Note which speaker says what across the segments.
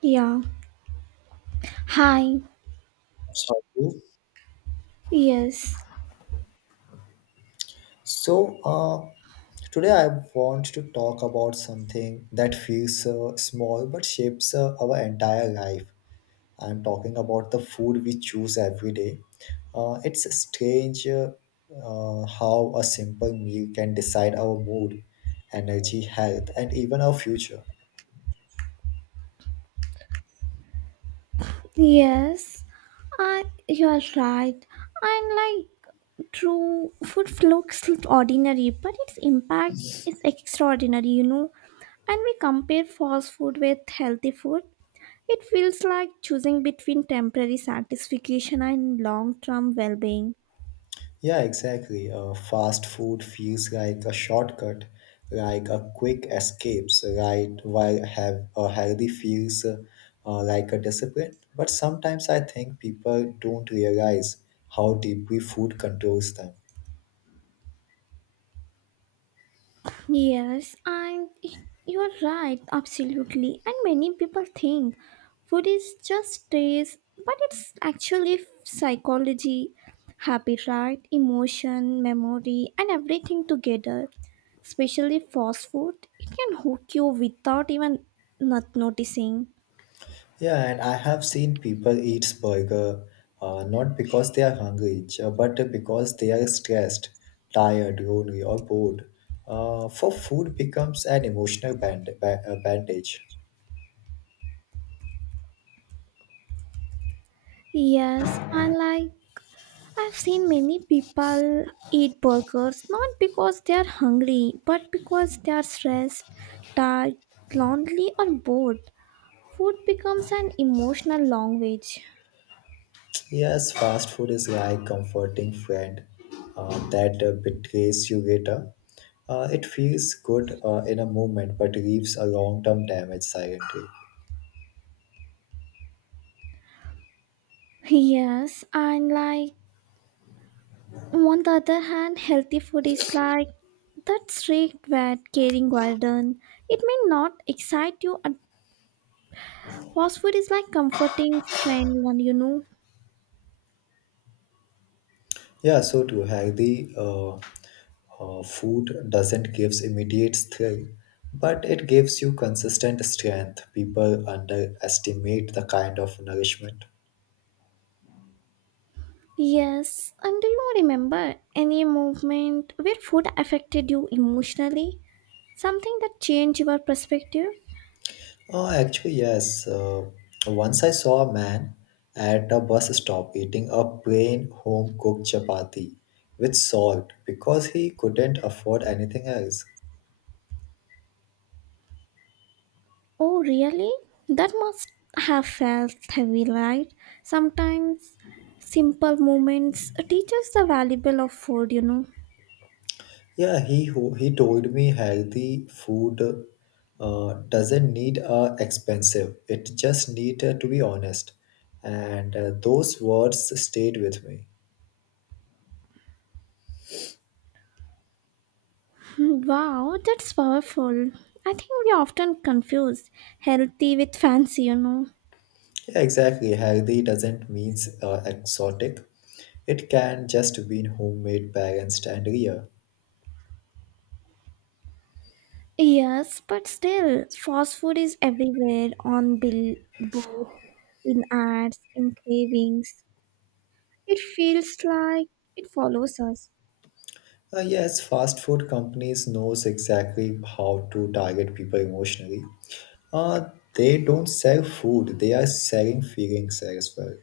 Speaker 1: Yeah. Hi.
Speaker 2: Sorry.
Speaker 1: Yes.
Speaker 2: So, uh, Today I want to talk about something that feels small but shapes our entire life. I'm talking about the food we choose every day. It's strange how a simple meal can decide our mood, energy, health, and even our future.
Speaker 1: Yes. I. You are right. And like, true, food looks ordinary, but its impact is extraordinary. And we compare fast food with healthy food. It feels like choosing between temporary satisfaction and long-term well-being.
Speaker 2: Yeah, exactly. Fast food feels like a shortcut, like a quick escapes, right? While have a healthy feels like a discipline. But sometimes I think people don't realize how deeply food controls them.
Speaker 1: Yes, and you are right, absolutely. And many people think food is just taste, but it's actually psychology, habit, right? Emotion, memory, and everything together. Especially fast food, it can hook you without even not noticing.
Speaker 2: Yeah, and I have seen people eat burger not because they are hungry, but because they are stressed, tired, lonely, or bored. For food becomes an emotional bandage.
Speaker 1: Yes, and like I've seen many people eat burgers not because they are hungry, but because they are stressed, tired, lonely, or bored. Food becomes an emotional language.
Speaker 2: Yes, fast food is like comforting friend that betrays you later. It feels good in a moment, but leaves a long-term damage silently.
Speaker 1: Yes, and like on the other hand, healthy food is like that strict wet caring garden. It may not excite you, and fast food is like comforting friend, one.
Speaker 2: Yeah, so to healthy food doesn't gives immediate thrill, but it gives you consistent strength. People underestimate the kind of nourishment.
Speaker 1: Yes, and do you remember any movement where food affected you emotionally? Something that changed your perspective?
Speaker 2: Oh, actually, yes. Once I saw a man at a bus stop eating a plain home cooked chapati with salt because he couldn't afford anything else.
Speaker 1: Oh, really? That must have felt heavy, right? Sometimes simple moments teach us the valuable of food.
Speaker 2: Yeah, he told me healthy food doesn't need expensive. It just need to be honest, and those words stayed with me.
Speaker 1: Hmm. Wow, that's powerful. I think we often confuse healthy with fancy.
Speaker 2: Yeah, exactly. Healthy doesn't means exotic. It can just mean homemade, balanced, and real.
Speaker 1: Yes, but still, fast food is everywhere on billboards, in ads, in cravings. It feels like it follows us.
Speaker 2: Yes, fast food companies knows exactly how to target people emotionally. Uh, they don't sell food; they are selling feelings as well.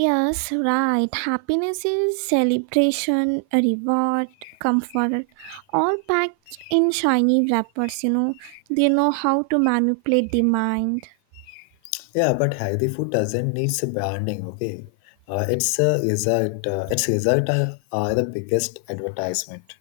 Speaker 1: Yes, right. Happiness is celebration, a reward, comfort, all packed in shiny wrappers. They know how to manipulate the mind.
Speaker 2: Yeah, but healthy food doesn't need some branding. Okay, it's a result. Its result are the biggest advertisement.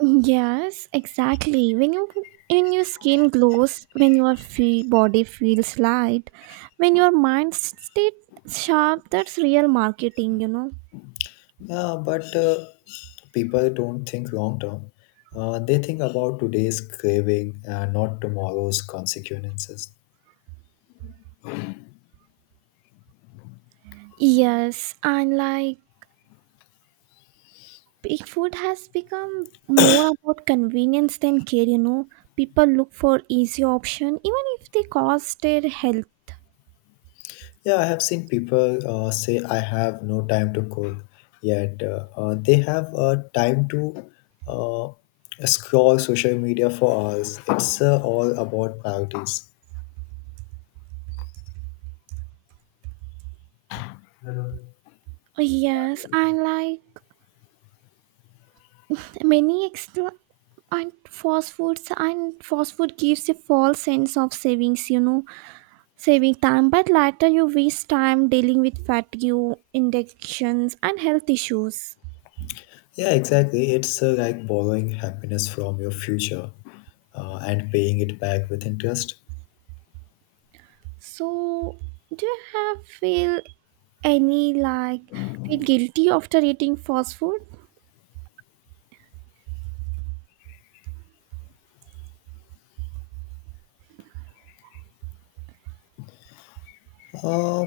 Speaker 1: Yes, exactly. When your skin glows, when your body feels light, when your mind stays sharp, that's real marketing.
Speaker 2: Yeah, but people don't think long term. They think about today's craving and not tomorrow's consequences.
Speaker 1: Yes, and like big food has become more about convenience than care. People look for easy option even if they cost their health.
Speaker 2: Yeah, I have seen people say, I have no time to cook, yet they have time to uh, scroll social media for hours. It's all about priorities.
Speaker 1: Yes, and like many extra and fast foods and fast food gives a false sense of savings, saving time, but later you waste time dealing with fatigue, injections, and health issues.
Speaker 2: Yeah, exactly. It's like borrowing happiness from your future and paying it back with interest.
Speaker 1: So, do you have feel any like feel guilty after eating fast food?
Speaker 2: Uh,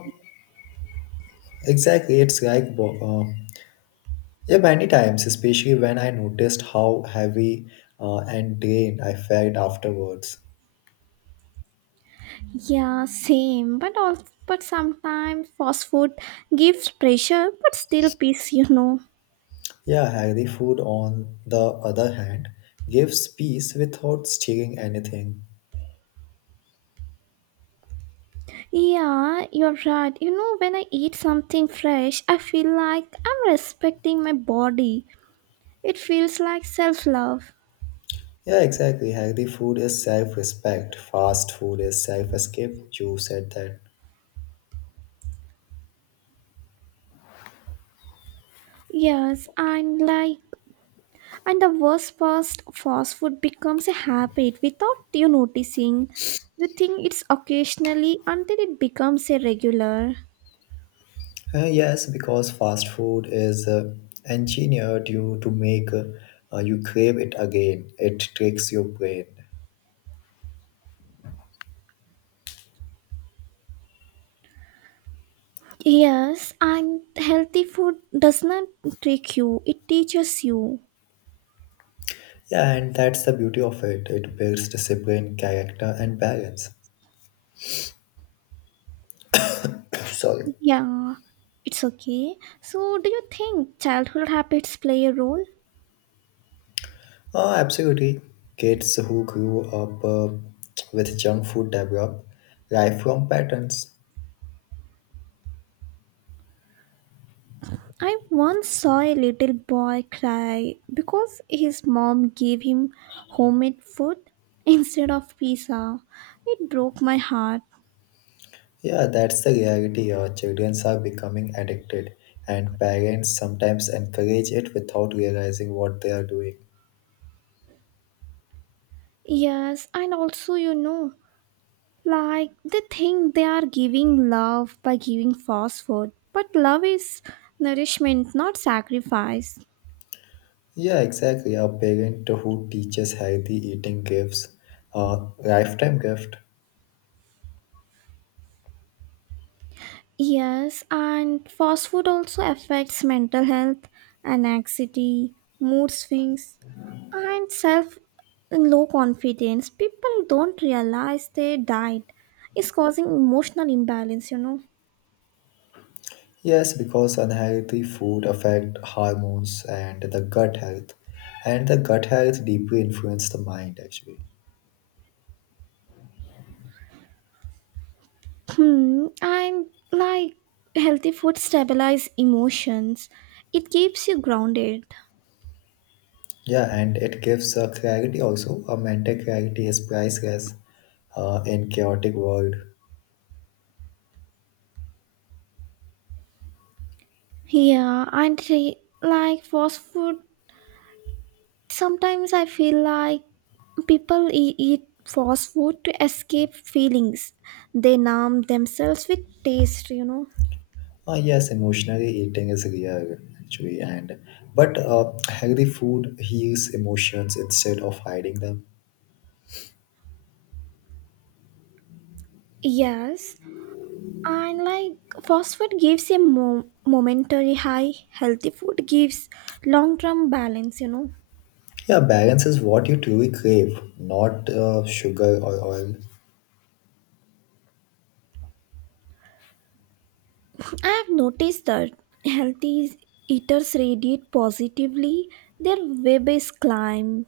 Speaker 2: exactly. It's like, yeah, many times, especially when I noticed how heavy and drained I felt afterwards.
Speaker 1: Yeah, same. But also, but sometimes fast food gives pressure, but still peace.
Speaker 2: Yeah, healthy food, on the other hand, gives peace without stealing anything.
Speaker 1: Yeah, you're right. When I eat something fresh, I feel like I'm respecting my body. It feels like self love.
Speaker 2: Yeah, exactly. Healthy food is self respect, fast food is self escape. You said that.
Speaker 1: Yes, and like, and the worst part, fast food becomes a habit without you noticing. You think it's occasionally until it becomes a regular.
Speaker 2: Yes, because fast food is engineered you to make you crave it again, it tricks your brain.
Speaker 1: Yes, and healthy food does not trick you, it teaches you.
Speaker 2: Yeah, and that's the beauty of it. It builds discipline, character, and balance. Sorry.
Speaker 1: Yeah, it's okay. So, do you think childhood habits play a role?
Speaker 2: Oh, absolutely. Kids who grew up with junk food develop lifelong patterns.
Speaker 1: I once saw a little boy cry because his mom gave him homemade food instead of pizza. It broke my heart.
Speaker 2: Yeah, that's the reality. Our children are becoming addicted, and parents sometimes encourage it without realizing what they are doing.
Speaker 1: Yes, and also, like they think they are giving love by giving fast food, but love is nourishment, not sacrifice.
Speaker 2: Yeah, exactly. A parent who teaches healthy eating gives a lifetime gift.
Speaker 1: Yes, and fast food also affects mental health, anxiety, mood swings, and self low confidence. People don't realize their diet is causing emotional imbalance.
Speaker 2: Yes, because unhealthy food affect hormones and the gut health, and the gut health deeply influence the mind actually.
Speaker 1: Hmm, am like healthy food stabilize emotions. It keeps you grounded.
Speaker 2: Yeah, and it gives a clarity also, a mental clarity is priceless in chaotic world.
Speaker 1: Yeah, and like fast food. Sometimes I feel like people eat fast food to escape feelings. They numb themselves with taste.
Speaker 2: Yes, emotionally eating is real actually, and but healthy food heals emotions instead of hiding them.
Speaker 1: Yes, and like fast food gives a momentary high, healthy food gives long term balance.
Speaker 2: Yeah, balance is what you truly crave, not sugar or oil.
Speaker 1: I have noticed that healthy eaters radiate positively, their web is climb.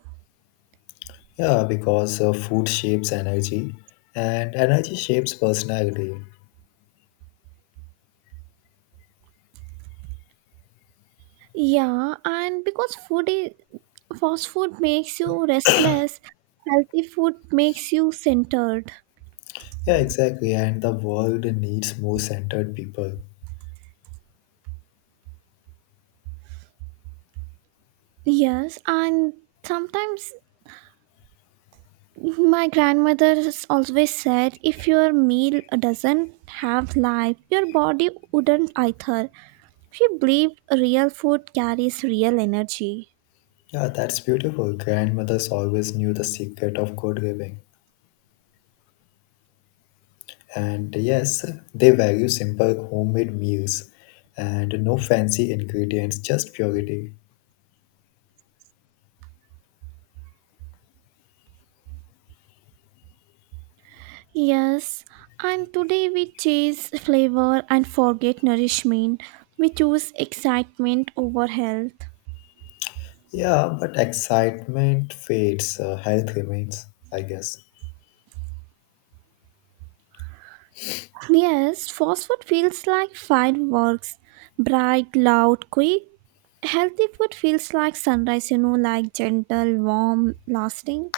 Speaker 2: Yeah, because food shapes energy, and energy shapes personality.
Speaker 1: Yeah, and because food is fast food makes you restless, healthy food makes you centered.
Speaker 2: Yeah, exactly, and the world needs more centered people.
Speaker 1: Yes, and sometimes my grandmother has always said if your meal doesn't have life, your body wouldn't either. She believed real food carries real energy.
Speaker 2: Yeah, that's beautiful. Grandmothers always knew the secret of good living. And yes, they value simple homemade meals and no fancy ingredients, just purity.
Speaker 1: Yes, and today we chase flavor and forget nourishment. We choose excitement over health.
Speaker 2: Yeah, but excitement fades, health remains, I guess.
Speaker 1: Yes, fast food feels like fireworks, bright, loud, quick. Healthy food feels like sunrise, like gentle, warm, lasting.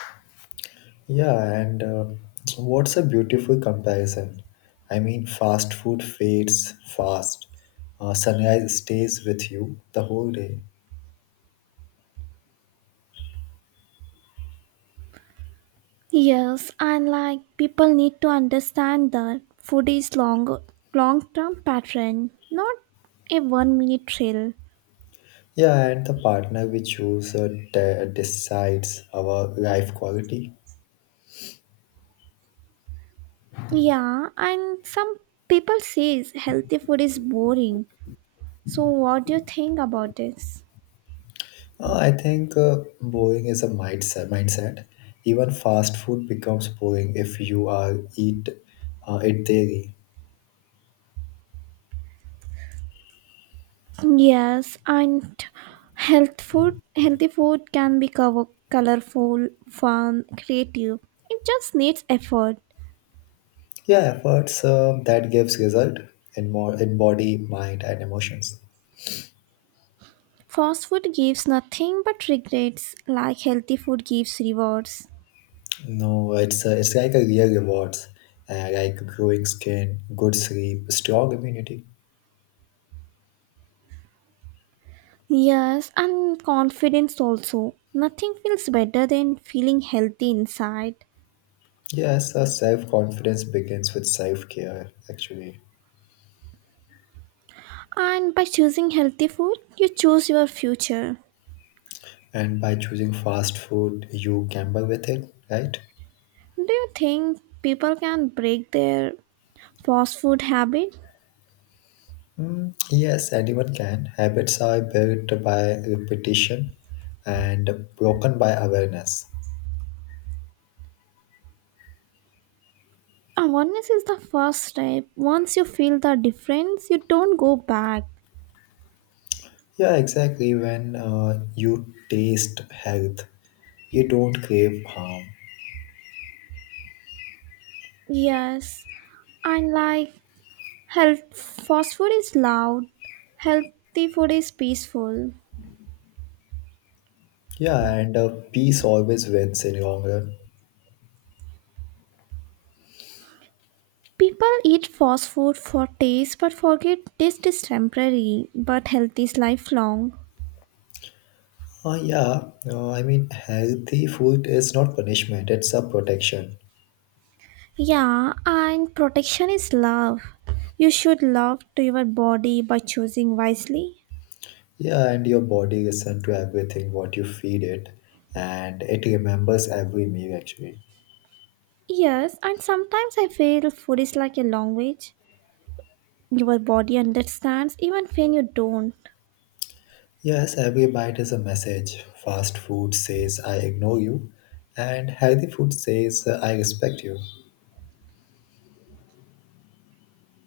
Speaker 2: Yeah, and so what's a beautiful comparison? I mean, fast food fades fast. Sunrise stays with you the whole day.
Speaker 1: Yes, and like people need to understand that food is long, long-term pattern, not a one-minute thrill.
Speaker 2: Yeah, and the partner we choose decides our life quality.
Speaker 1: Yeah, and some people says healthy food is boring. So what do you think about this?
Speaker 2: I think boring is a mindset. Mindset. Even fast food becomes boring if you are eat it daily.
Speaker 1: Yes, and healthy food can be cover, colorful, fun, creative. It just needs effort.
Speaker 2: Yeah, efforts that gives result in more in body, mind, and emotions.
Speaker 1: Fast food gives nothing but regrets, like healthy food gives rewards.
Speaker 2: No, it's like a real rewards, like growing skin, good sleep, strong immunity.
Speaker 1: Yes, and confidence also. Nothing feels better than feeling healthy inside.
Speaker 2: Yes, self confidence begins with self care. Actually.
Speaker 1: And by choosing healthy food, you choose your future.
Speaker 2: And by choosing fast food, you gamble with it, right?
Speaker 1: Do you think people can break their fast food habit?
Speaker 2: Mm, yes, anyone can. Habits are built by repetition and broken by awareness.
Speaker 1: Awareness is the first step. Once you feel the difference, you don't go back.
Speaker 2: Yeah, exactly. When you taste health, you don't crave harm.
Speaker 1: Yes, and like health, fast food is loud, healthy food is peaceful.
Speaker 2: Yeah, and peace always wins in long run.
Speaker 1: People eat fast food for taste but forget taste is temporary, but health is lifelong.
Speaker 2: Yeah, I mean, healthy food is not punishment, it's a protection.
Speaker 1: Yeah, and protection is love. You should love to your body by choosing wisely.
Speaker 2: Yeah, and your body listens to everything what you feed it, and it remembers every meal actually.
Speaker 1: Yes, and sometimes I feel food is like a language. Your body understands even when you don't.
Speaker 2: Yes, every bite is a message. Fast food says I ignore you, and healthy food says I respect you.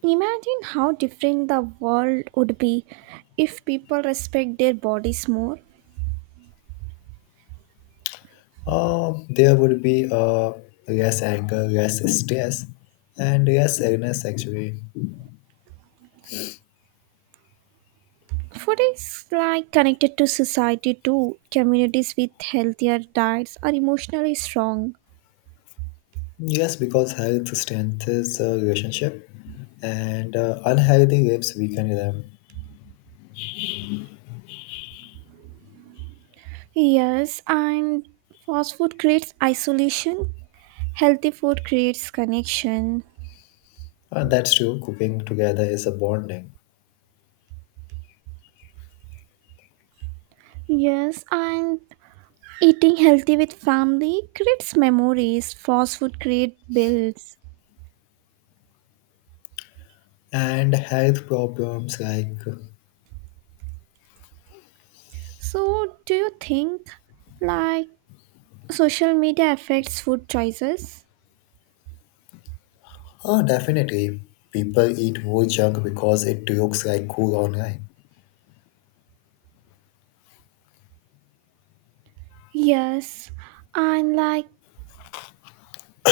Speaker 1: Imagine how different the world would be if people respect their bodies more.
Speaker 2: There would be less anger, less stress, and less illness actually.
Speaker 1: Food is like connected to society too. Communities with healthier diets are emotionally strong.
Speaker 2: Yes, because health strengthens a relationship, and unhealthy lives weaken them.
Speaker 1: Yes, and fast food creates isolation. Healthy food creates connection.
Speaker 2: That's true. Cooking together is a bonding.
Speaker 1: Yes, and eating healthy with family creates memories. Fast food creates bills.
Speaker 2: And health problems like
Speaker 1: So, do you think like social media affects food choices?
Speaker 2: oh definitely people eat more junk because it looks like cool online.
Speaker 1: Yes, and like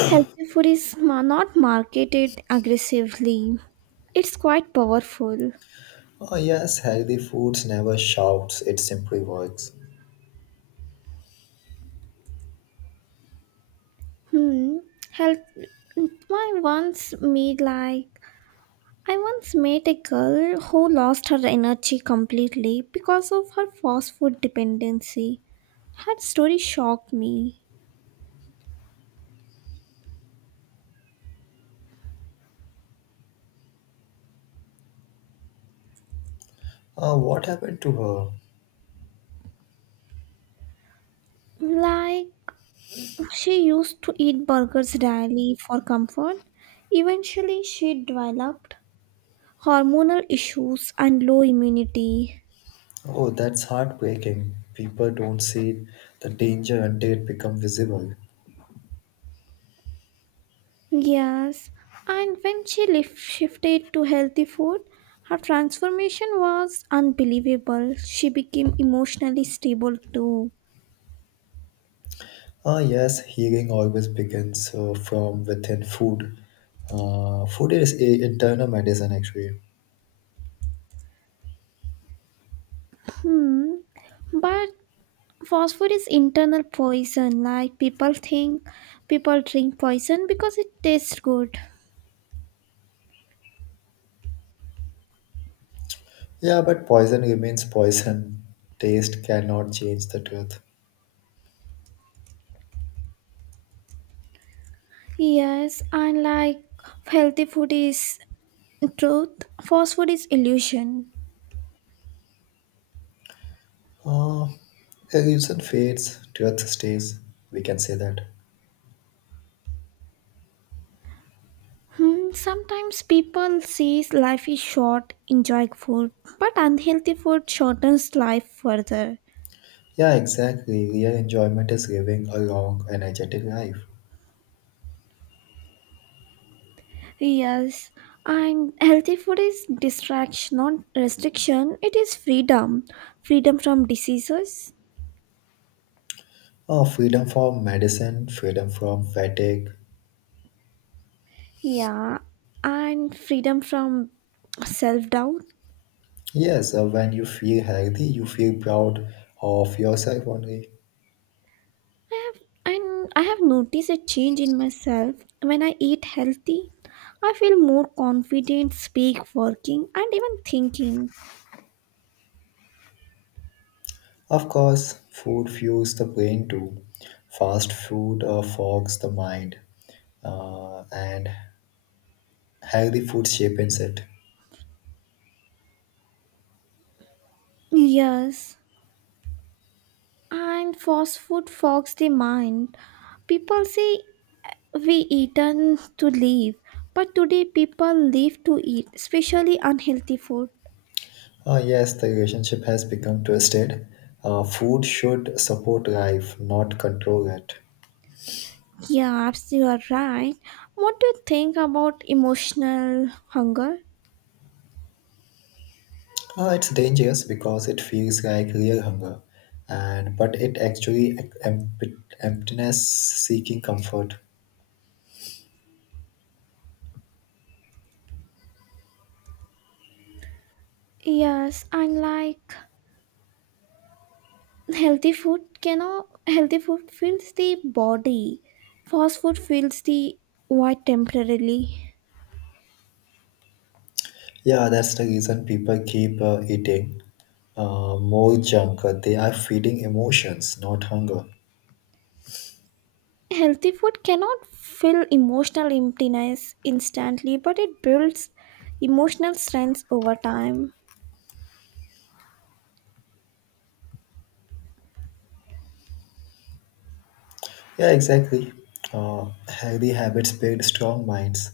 Speaker 1: healthy food is not marketed aggressively. It's quite powerful.
Speaker 2: Oh yes healthy foods never shouts, it simply works.
Speaker 1: Hmm. Health. I once made like I once met a girl who lost her energy completely because of her fast food dependency. Her story shocked me.
Speaker 2: Oh what happened to her?
Speaker 1: Like, she used to eat burgers daily for comfort. Eventually, she developed hormonal issues and low immunity.
Speaker 2: Oh that's heartbreaking, people don't see the danger until it becomes visible.
Speaker 1: Yes, and when she shifted to healthy food, her transformation was unbelievable. She became emotionally stable too.
Speaker 2: Ah, yes, healing always begins from within food, food is a internal medicine actually.
Speaker 1: Hmm. But fast food is internal poison. Like people think people drink poison because it tastes good.
Speaker 2: Yeah, but poison remains poison. Taste cannot change the truth.
Speaker 1: Yes, and like healthy food is truth, fast food is illusion.
Speaker 2: Uh, Illusion fades, truth stays. We can say that.
Speaker 1: Hmm, sometimes people say life is short, enjoy food, but unhealthy food shortens life further.
Speaker 2: Yeah, exactly. Real enjoyment is living a long, energetic life.
Speaker 1: Yes, and healthy food is distraction, not restriction. It is freedom, freedom from diseases.
Speaker 2: Oh, freedom from medicine, freedom from fatigue.
Speaker 1: Yeah, and freedom from self doubt.
Speaker 2: Yes, when you feel healthy, you feel proud of yourself only.
Speaker 1: I have I have noticed a change in myself. When I eat healthy, I feel more confident, speak, working, and even thinking.
Speaker 2: Of course, food fuels the brain too. Fast food fogs the mind and Agri food shapes it.
Speaker 1: Yes, and fast food fogs the mind. People say we eaten to live, but today people live to eat, especially unhealthy food.
Speaker 2: Ah, yes, the relationship has become twisted. Food should support life, not control it.
Speaker 1: Yeah, you are right. What do you think about emotional hunger?
Speaker 2: It's dangerous because it feels like real hunger, and but it actually emptiness seeking comfort.
Speaker 1: Yes, and like healthy food cannot healthy food fills the body. Fast food fills the void temporarily.
Speaker 2: Yeah, that's the reason people keep eating more junk. They are feeding emotions, not hunger.
Speaker 1: Healthy food cannot fill emotional emptiness instantly, but it builds emotional strength over time.
Speaker 2: Yeah, exactly. Healthy habits build strong minds.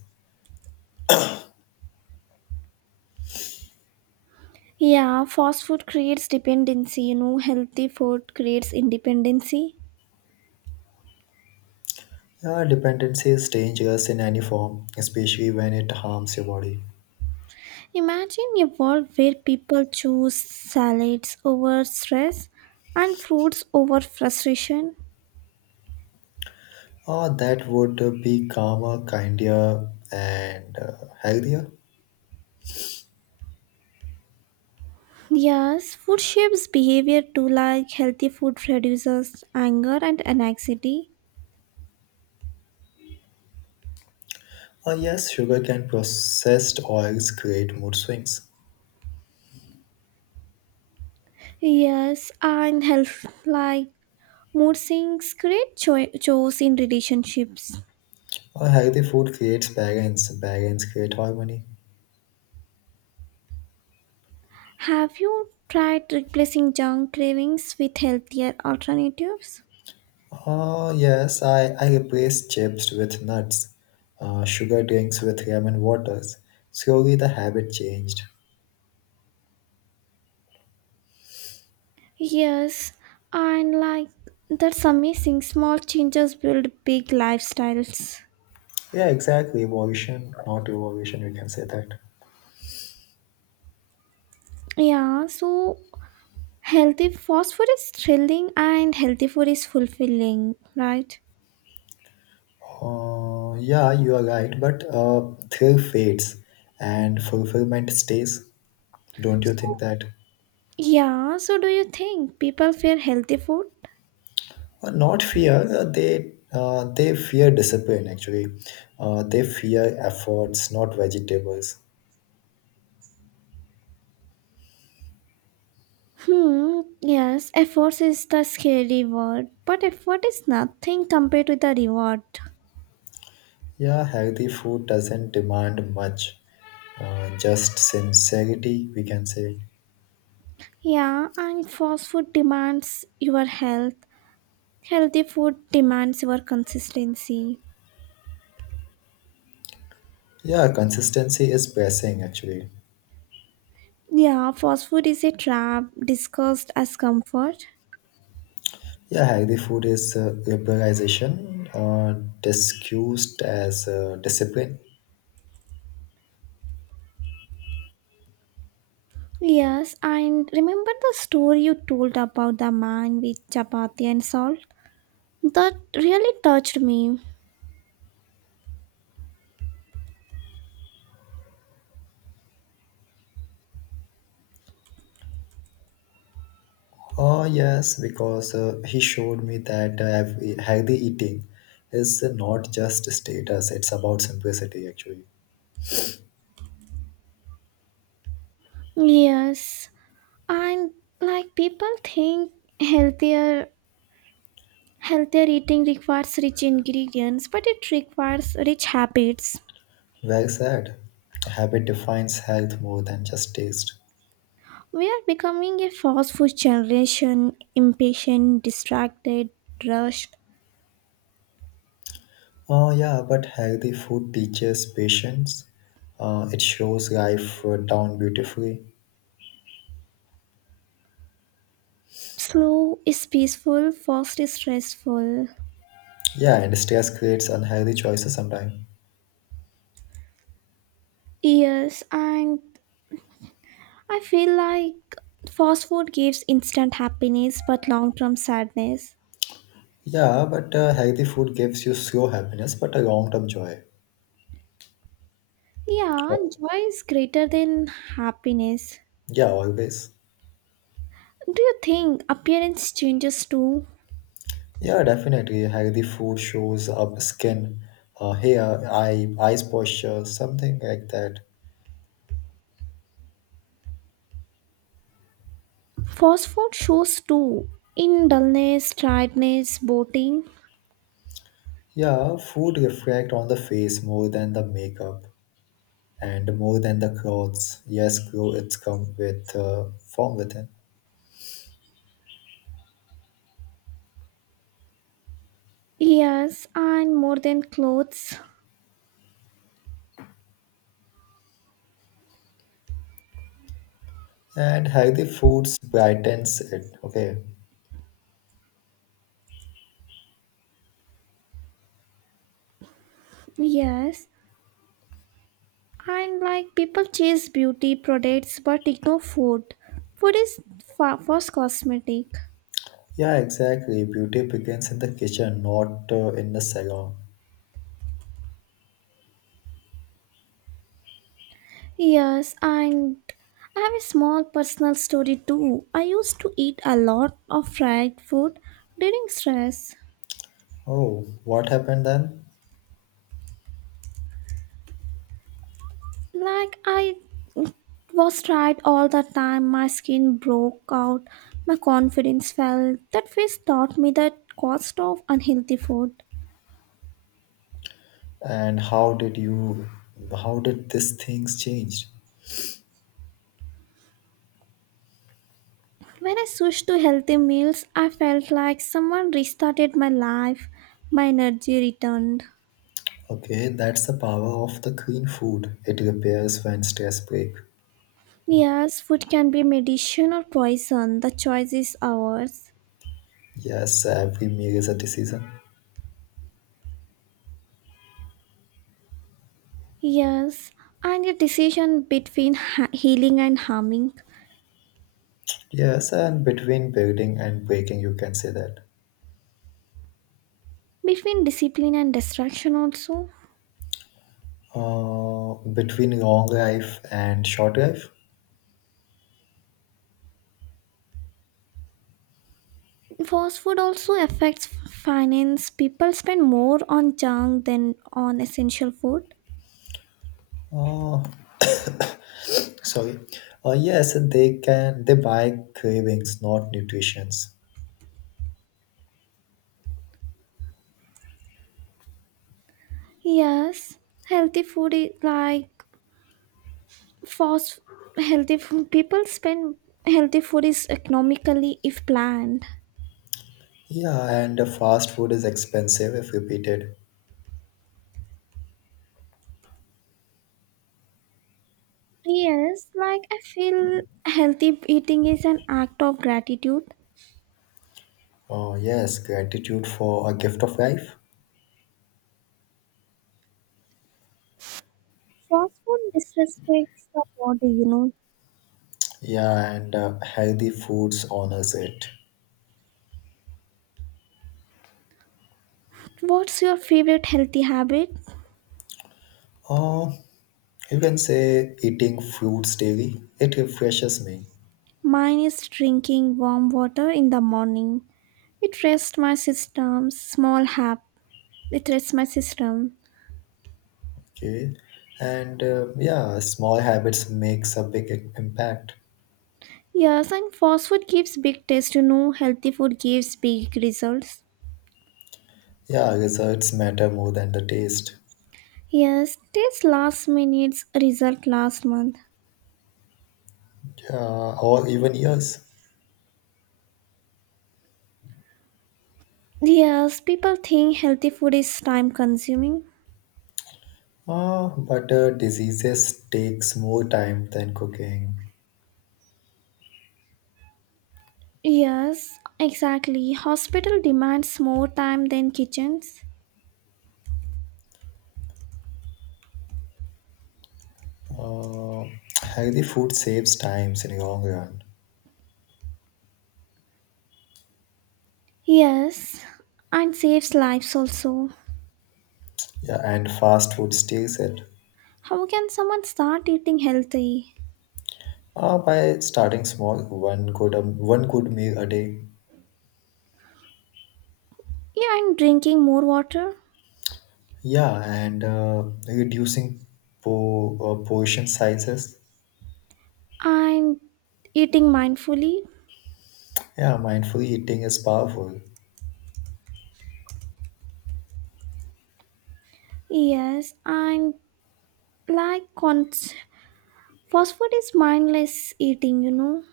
Speaker 1: Yeah, fast food creates dependency, healthy food creates independency.
Speaker 2: Dependency is dangerous in any form, especially when it harms your body.
Speaker 1: Imagine a world where people choose salads over stress and fruits over frustration.
Speaker 2: That would be calmer, kinder, and healthier.
Speaker 1: Yes, food shapes behavior too, like healthy food reduces anger and anxiety.
Speaker 2: Yes, sugar can processed oils create mood swings.
Speaker 1: Yes, and health, like mood swings, create chores in relationships.
Speaker 2: Healthy food creates balance, balance creates harmony.
Speaker 1: Have you tried replacing junk cravings with healthier alternatives?
Speaker 2: Yes, I replace chips with nuts, sugar drinks with lemon waters. Slowly the habit changed.
Speaker 1: Yes, and like that's amazing. Small changes build big lifestyles.
Speaker 2: Yeah, exactly. Evolution, not revolution, we can say that.
Speaker 1: Yeah, so healthy fast food is thrilling and healthy food is fulfilling, right?
Speaker 2: Yeah, you are right, but thrill fades and fulfillment stays. Don't you think
Speaker 1: So,
Speaker 2: that?
Speaker 1: yeah, so do you think people fear healthy food?
Speaker 2: Not fear. They fear discipline. Actually, they fear efforts, not vegetables.
Speaker 1: Hmm, yes, effort is the scary word, but effort is nothing compared to the reward.
Speaker 2: Yeah, healthy food doesn't demand much. Just sincerity, we can say.
Speaker 1: Yeah, and fast food demands your health. Healthy food demands your consistency.
Speaker 2: Yeah, consistency is pressing actually.
Speaker 1: Yeah, fast food is a trap discussed as comfort.
Speaker 2: Yeah, healthy food is liberalization, discussed as discipline.
Speaker 1: Yes, and remember the story you told about the man with chapati and salt? That really touched me.
Speaker 2: Oh, yes, because he showed me that healthy eating is not just status, it's about simplicity actually.
Speaker 1: Yes, and like people think healthier healthier eating requires rich ingredients but it requires rich habits.
Speaker 2: Well said. Habit defines health more than just taste.
Speaker 1: We are becoming a fast food generation, impatient, distracted, rushed.
Speaker 2: Oh, yeah, but healthy food teaches patience. It shows life down beautifully.
Speaker 1: Slow is peaceful, fast is stressful.
Speaker 2: Yeah, and stress creates unhealthy choices sometimes.
Speaker 1: Yes, and I feel like fast food gives instant happiness but long-term sadness.
Speaker 2: Yeah, but healthy food gives you slow happiness, but a long term joy.
Speaker 1: Yeah,
Speaker 2: Oh,
Speaker 1: joy is greater than happiness.
Speaker 2: yeah, always.
Speaker 1: Do you think appearance changes too?
Speaker 2: Yeah, definitely. Like the food shows up skin, hair, eyes posture, something like that.
Speaker 1: Fast food shows too. In dullness, tiredness, boating.
Speaker 2: Yeah, food reflect on the face more than the makeup and more than the clothes. Yes, clothes come with form within,
Speaker 1: Yes, and more than clothes.
Speaker 2: and healthy foods brightens it. Okay.
Speaker 1: Yes, and like people chase beauty products but ignore food. Food is first cosmetic.
Speaker 2: Yeah, exactly. Beauty begins in the kitchen, not in the salon.
Speaker 1: Yes, and I have a small personal story too. I used to eat a lot of fried food during stress.
Speaker 2: Oh, what happened then?
Speaker 1: Like I it was tight all the time. My skin broke out. My confidence fell. That phase taught me the cost of unhealthy food.
Speaker 2: And how did you? How did these things change?
Speaker 1: When I switched to healthy meals, I felt like someone restarted my life. My energy returned.
Speaker 2: Okay, that's the power of the clean food. It repairs when stress break.
Speaker 1: Yes, food can be medicine or poison. The choice is ours.
Speaker 2: Yes, every meal is a decision.
Speaker 1: Yes, and a decision between healing and harming,
Speaker 2: Yes, and between building and breaking, you can say that.
Speaker 1: between discipline and distraction also.
Speaker 2: Between long life and short life.
Speaker 1: Fast food also affects finance. People spend more on junk than on essential food.
Speaker 2: Uh, Sorry. Yes, they can. They buy cravings, not nutritions.
Speaker 1: Yes, healthy food is like fast healthy food. People spend Healthy food is economically if planned.
Speaker 2: Yeah, and the fast food is expensive if repeated.
Speaker 1: Yes, like I feel healthy eating is an act of gratitude.
Speaker 2: Oh, yes, gratitude for a gift of life.
Speaker 1: Fast food disrespects the body.
Speaker 2: Yeah, and healthy foods honors it.
Speaker 1: What's your favorite healthy habit?
Speaker 2: Uh, you can say eating fruits daily. It refreshes me.
Speaker 1: Mine is drinking warm water in the morning. It rests my system, small hap. It rests my system.
Speaker 2: Okay. And yeah, small habits makes a big impact.
Speaker 1: Yes, and fast food gives big taste. Healthy food gives big results.
Speaker 2: Yeah, results matter more than the taste.
Speaker 1: Yes, taste last minutes, result last month.
Speaker 2: Yeah, or even years.
Speaker 1: Yes, people think healthy food is time consuming.
Speaker 2: But diseases takes more time than cooking.
Speaker 1: Yes, exactly. Hospital demands more time than kitchens.
Speaker 2: Uh, Healthy food saves times in long run.
Speaker 1: Yes, and saves lives also.
Speaker 2: Yeah, and fast food steals it.
Speaker 1: How can someone start eating healthy?
Speaker 2: By starting small, one good meal a day.
Speaker 1: Yeah, and drinking more water?
Speaker 2: Yeah, and reducing portion sizes.
Speaker 1: And eating mindfully.
Speaker 2: Yeah, mindful eating is powerful.
Speaker 1: Yes, and like fast food is mindless eating.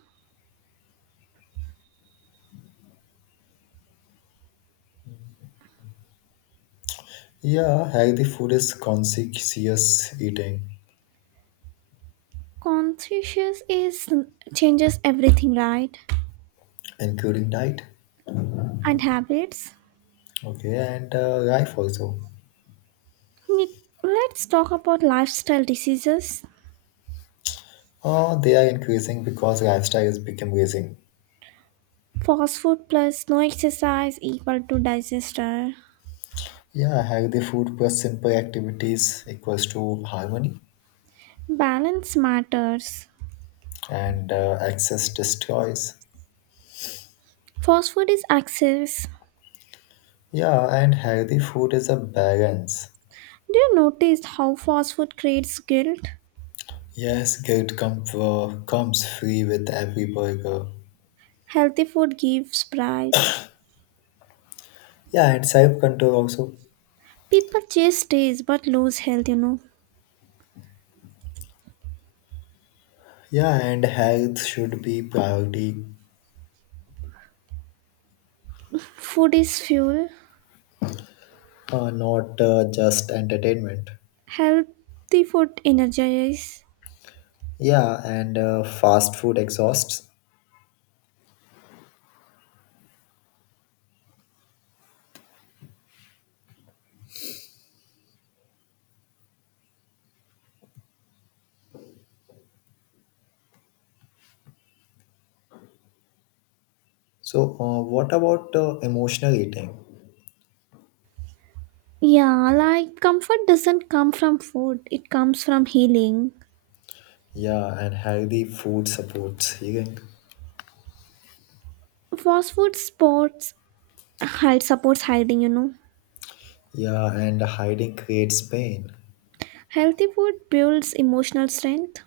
Speaker 2: Yeah, healthy food is conscious eating,
Speaker 1: Conscious is changes everything, right?
Speaker 2: including diet.
Speaker 1: And habits.
Speaker 2: Okay, and life also.
Speaker 1: Ne- Let's talk about lifestyle diseases.
Speaker 2: Oh, they are increasing because lifestyle is becoming raising.
Speaker 1: Fast food plus no exercise equal to digester.
Speaker 2: Yeah, healthy food plus simple activities equals to harmony,
Speaker 1: Balance matters.
Speaker 2: and excess destroys.
Speaker 1: Fast food is access.
Speaker 2: Yeah, and healthy food is a balance.
Speaker 1: Do you notice how fast food creates guilt?
Speaker 2: Yes, comes free with every burger.
Speaker 1: Healthy food gives pride.
Speaker 2: Yeah, and self control also.
Speaker 1: People chase taste but lose health.
Speaker 2: Yeah, and health should be priority,
Speaker 1: Food is fuel,
Speaker 2: not just entertainment.
Speaker 1: healthy food energizes.
Speaker 2: Yeah, and fast food exhausts. So what about emotional eating?
Speaker 1: Yeah, like comfort doesn't come from food, it comes from healing.
Speaker 2: Yeah, and healthy food supports healing.
Speaker 1: Fast food sports hide supports hiding.
Speaker 2: Yeah, and hiding creates pain.
Speaker 1: Healthy food builds emotional strength.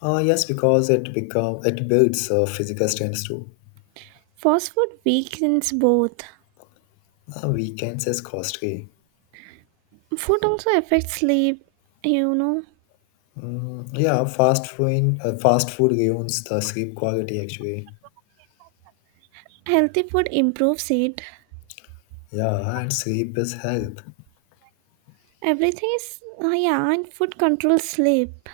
Speaker 2: Yes, because it builds physical strength too.
Speaker 1: Fast food weakens both.
Speaker 2: Weekends is costly.
Speaker 1: Food also affects sleep, you know.
Speaker 2: Yeah, fast food ruins the sleep quality actually.
Speaker 1: Healthy food improves it.
Speaker 2: Yeah, and sleep is health.
Speaker 1: Everything is, yeah, and food controls sleep.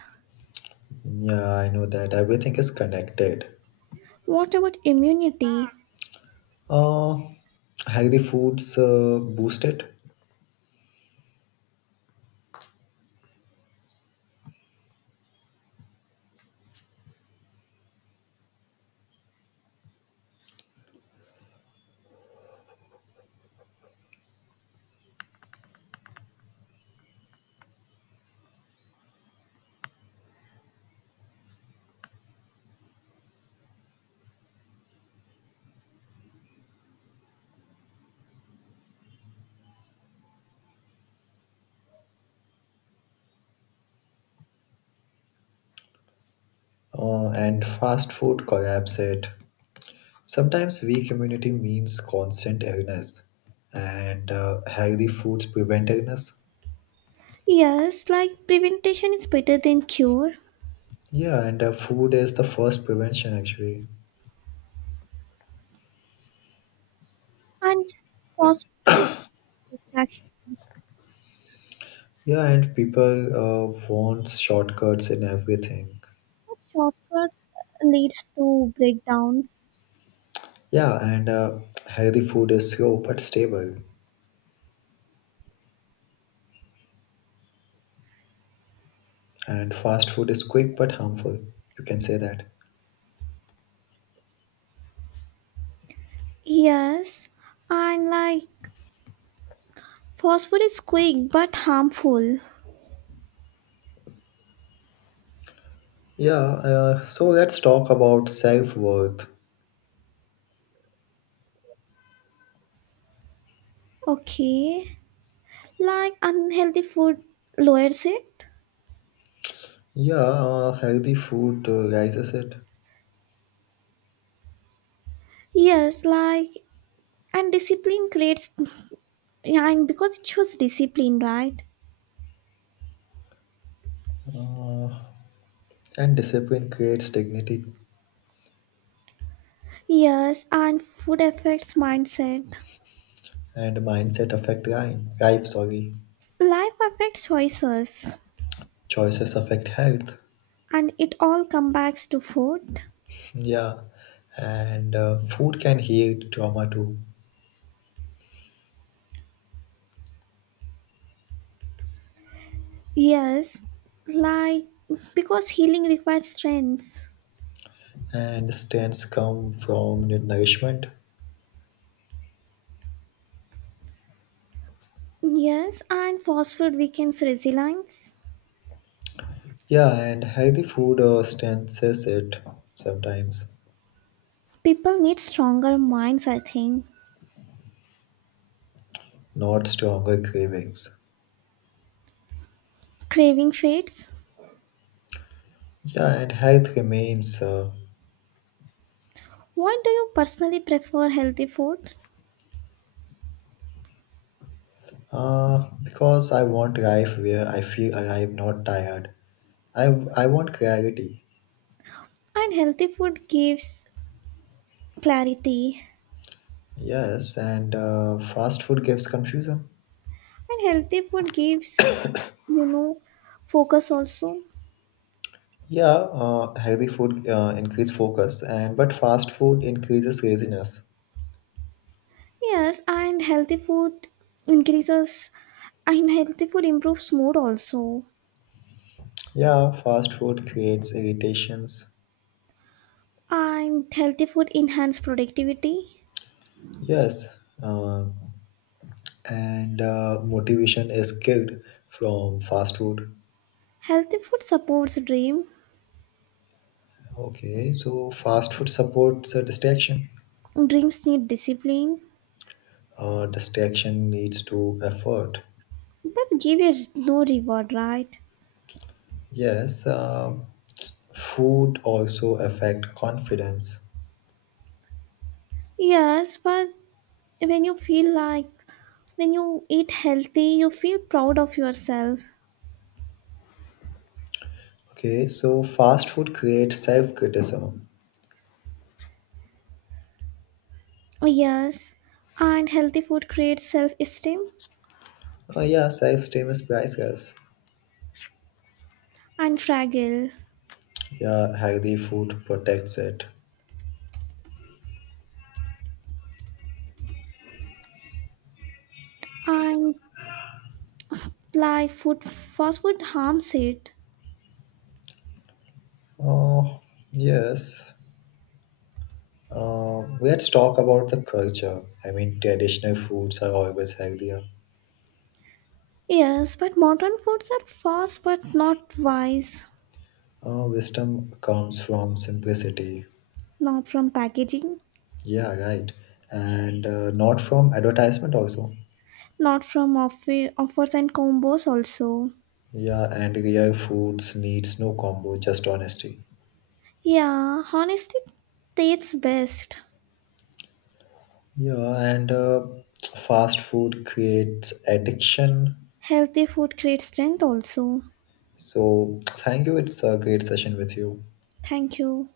Speaker 2: Yeah, I know that. Everything is connected.
Speaker 1: What about immunity?
Speaker 2: Uh, Healthy foods boost it, and fast food collapse it. Sometimes weak immunity means constant illness, and healthy foods prevent illness.
Speaker 1: Yes, like prevention is better than cure,
Speaker 2: Yeah, and food is the first prevention actually.
Speaker 1: and fostering distraction
Speaker 2: Yeah, and people want shortcuts in everything.
Speaker 1: or shortcuts leads to breakdowns.
Speaker 2: Yeah, and healthy food is slow but stable, and fast food is quick but harmful. You can say that.
Speaker 1: Yes, and like fast food is quick but harmful.
Speaker 2: Yeah, so let's talk about self worth.
Speaker 1: Okay, like unhealthy food lowers it.
Speaker 2: Yeah, healthy food raises it,
Speaker 1: Yes, like and discipline creates and because it shows discipline, right?
Speaker 2: uh, and discipline creates dignity,
Speaker 1: Yes, and food affects mindset.
Speaker 2: and mindset affect life. Life, sorry,
Speaker 1: Life affects choices.
Speaker 2: choices affect health.
Speaker 1: And it all comes back to food.
Speaker 2: Yeah, and food can heal trauma too,
Speaker 1: Yes, like because healing requires strength.
Speaker 2: and strengths come from nourishment.
Speaker 1: Yes, and fast food weakens resilience.
Speaker 2: Yeah, and healthy food stances it sometimes,
Speaker 1: People need stronger minds I think.
Speaker 2: not stronger cravings.
Speaker 1: Craving fades.
Speaker 2: Yeah, and health remains uh,
Speaker 1: What do you personally prefer? Healthy food.
Speaker 2: uh, because I want life where I feel alive, not tired. I, I want clarity.
Speaker 1: And healthy food gives clarity.
Speaker 2: Yes, and fast food gives confusion.
Speaker 1: And healthy food gives you know focus also.
Speaker 2: Yeah, healthy food increase focus, and but fast food increases laziness.
Speaker 1: Yes, and increases healthy food improves mood also.
Speaker 2: Yeah, fast food creates irritations.
Speaker 1: And healthy food enhance productivity.
Speaker 2: Yes, uh, and motivation is killed from fast food.
Speaker 1: Healthy food supports dream.
Speaker 2: Okay, so fast food supports distraction.
Speaker 1: Dreams need discipline,
Speaker 2: Distraction leads to effort.
Speaker 1: but give you no reward, right?
Speaker 2: Yes, food also affect confidence.
Speaker 1: Yes, but when you feel like when you eat healthy, you feel proud of yourself.
Speaker 2: Okay, so fast food creates self criticism.
Speaker 1: Yes, and healthy food creates self-esteem
Speaker 2: Yeah, self esteem is priceless.
Speaker 1: and fragile.
Speaker 2: Yeah, healthy food protects it.
Speaker 1: And like food, fast food harms it.
Speaker 2: Oh, yes. Let's talk about the culture. I mean, traditional foods are always healthier.
Speaker 1: Yes, but modern foods are fast but not wise,
Speaker 2: Wisdom comes from simplicity.
Speaker 1: not from packaging.
Speaker 2: Yeah, right. And not from advertisement also.
Speaker 1: Not from offers and combos also.
Speaker 2: Yeah, and real foods needs no combo, just honesty.
Speaker 1: Yeah, honesty tastes best.
Speaker 2: Yeah, and fast food creates addiction.
Speaker 1: Healthy food creates strength also.
Speaker 2: So thank you. It's a great session with you.
Speaker 1: Thank you.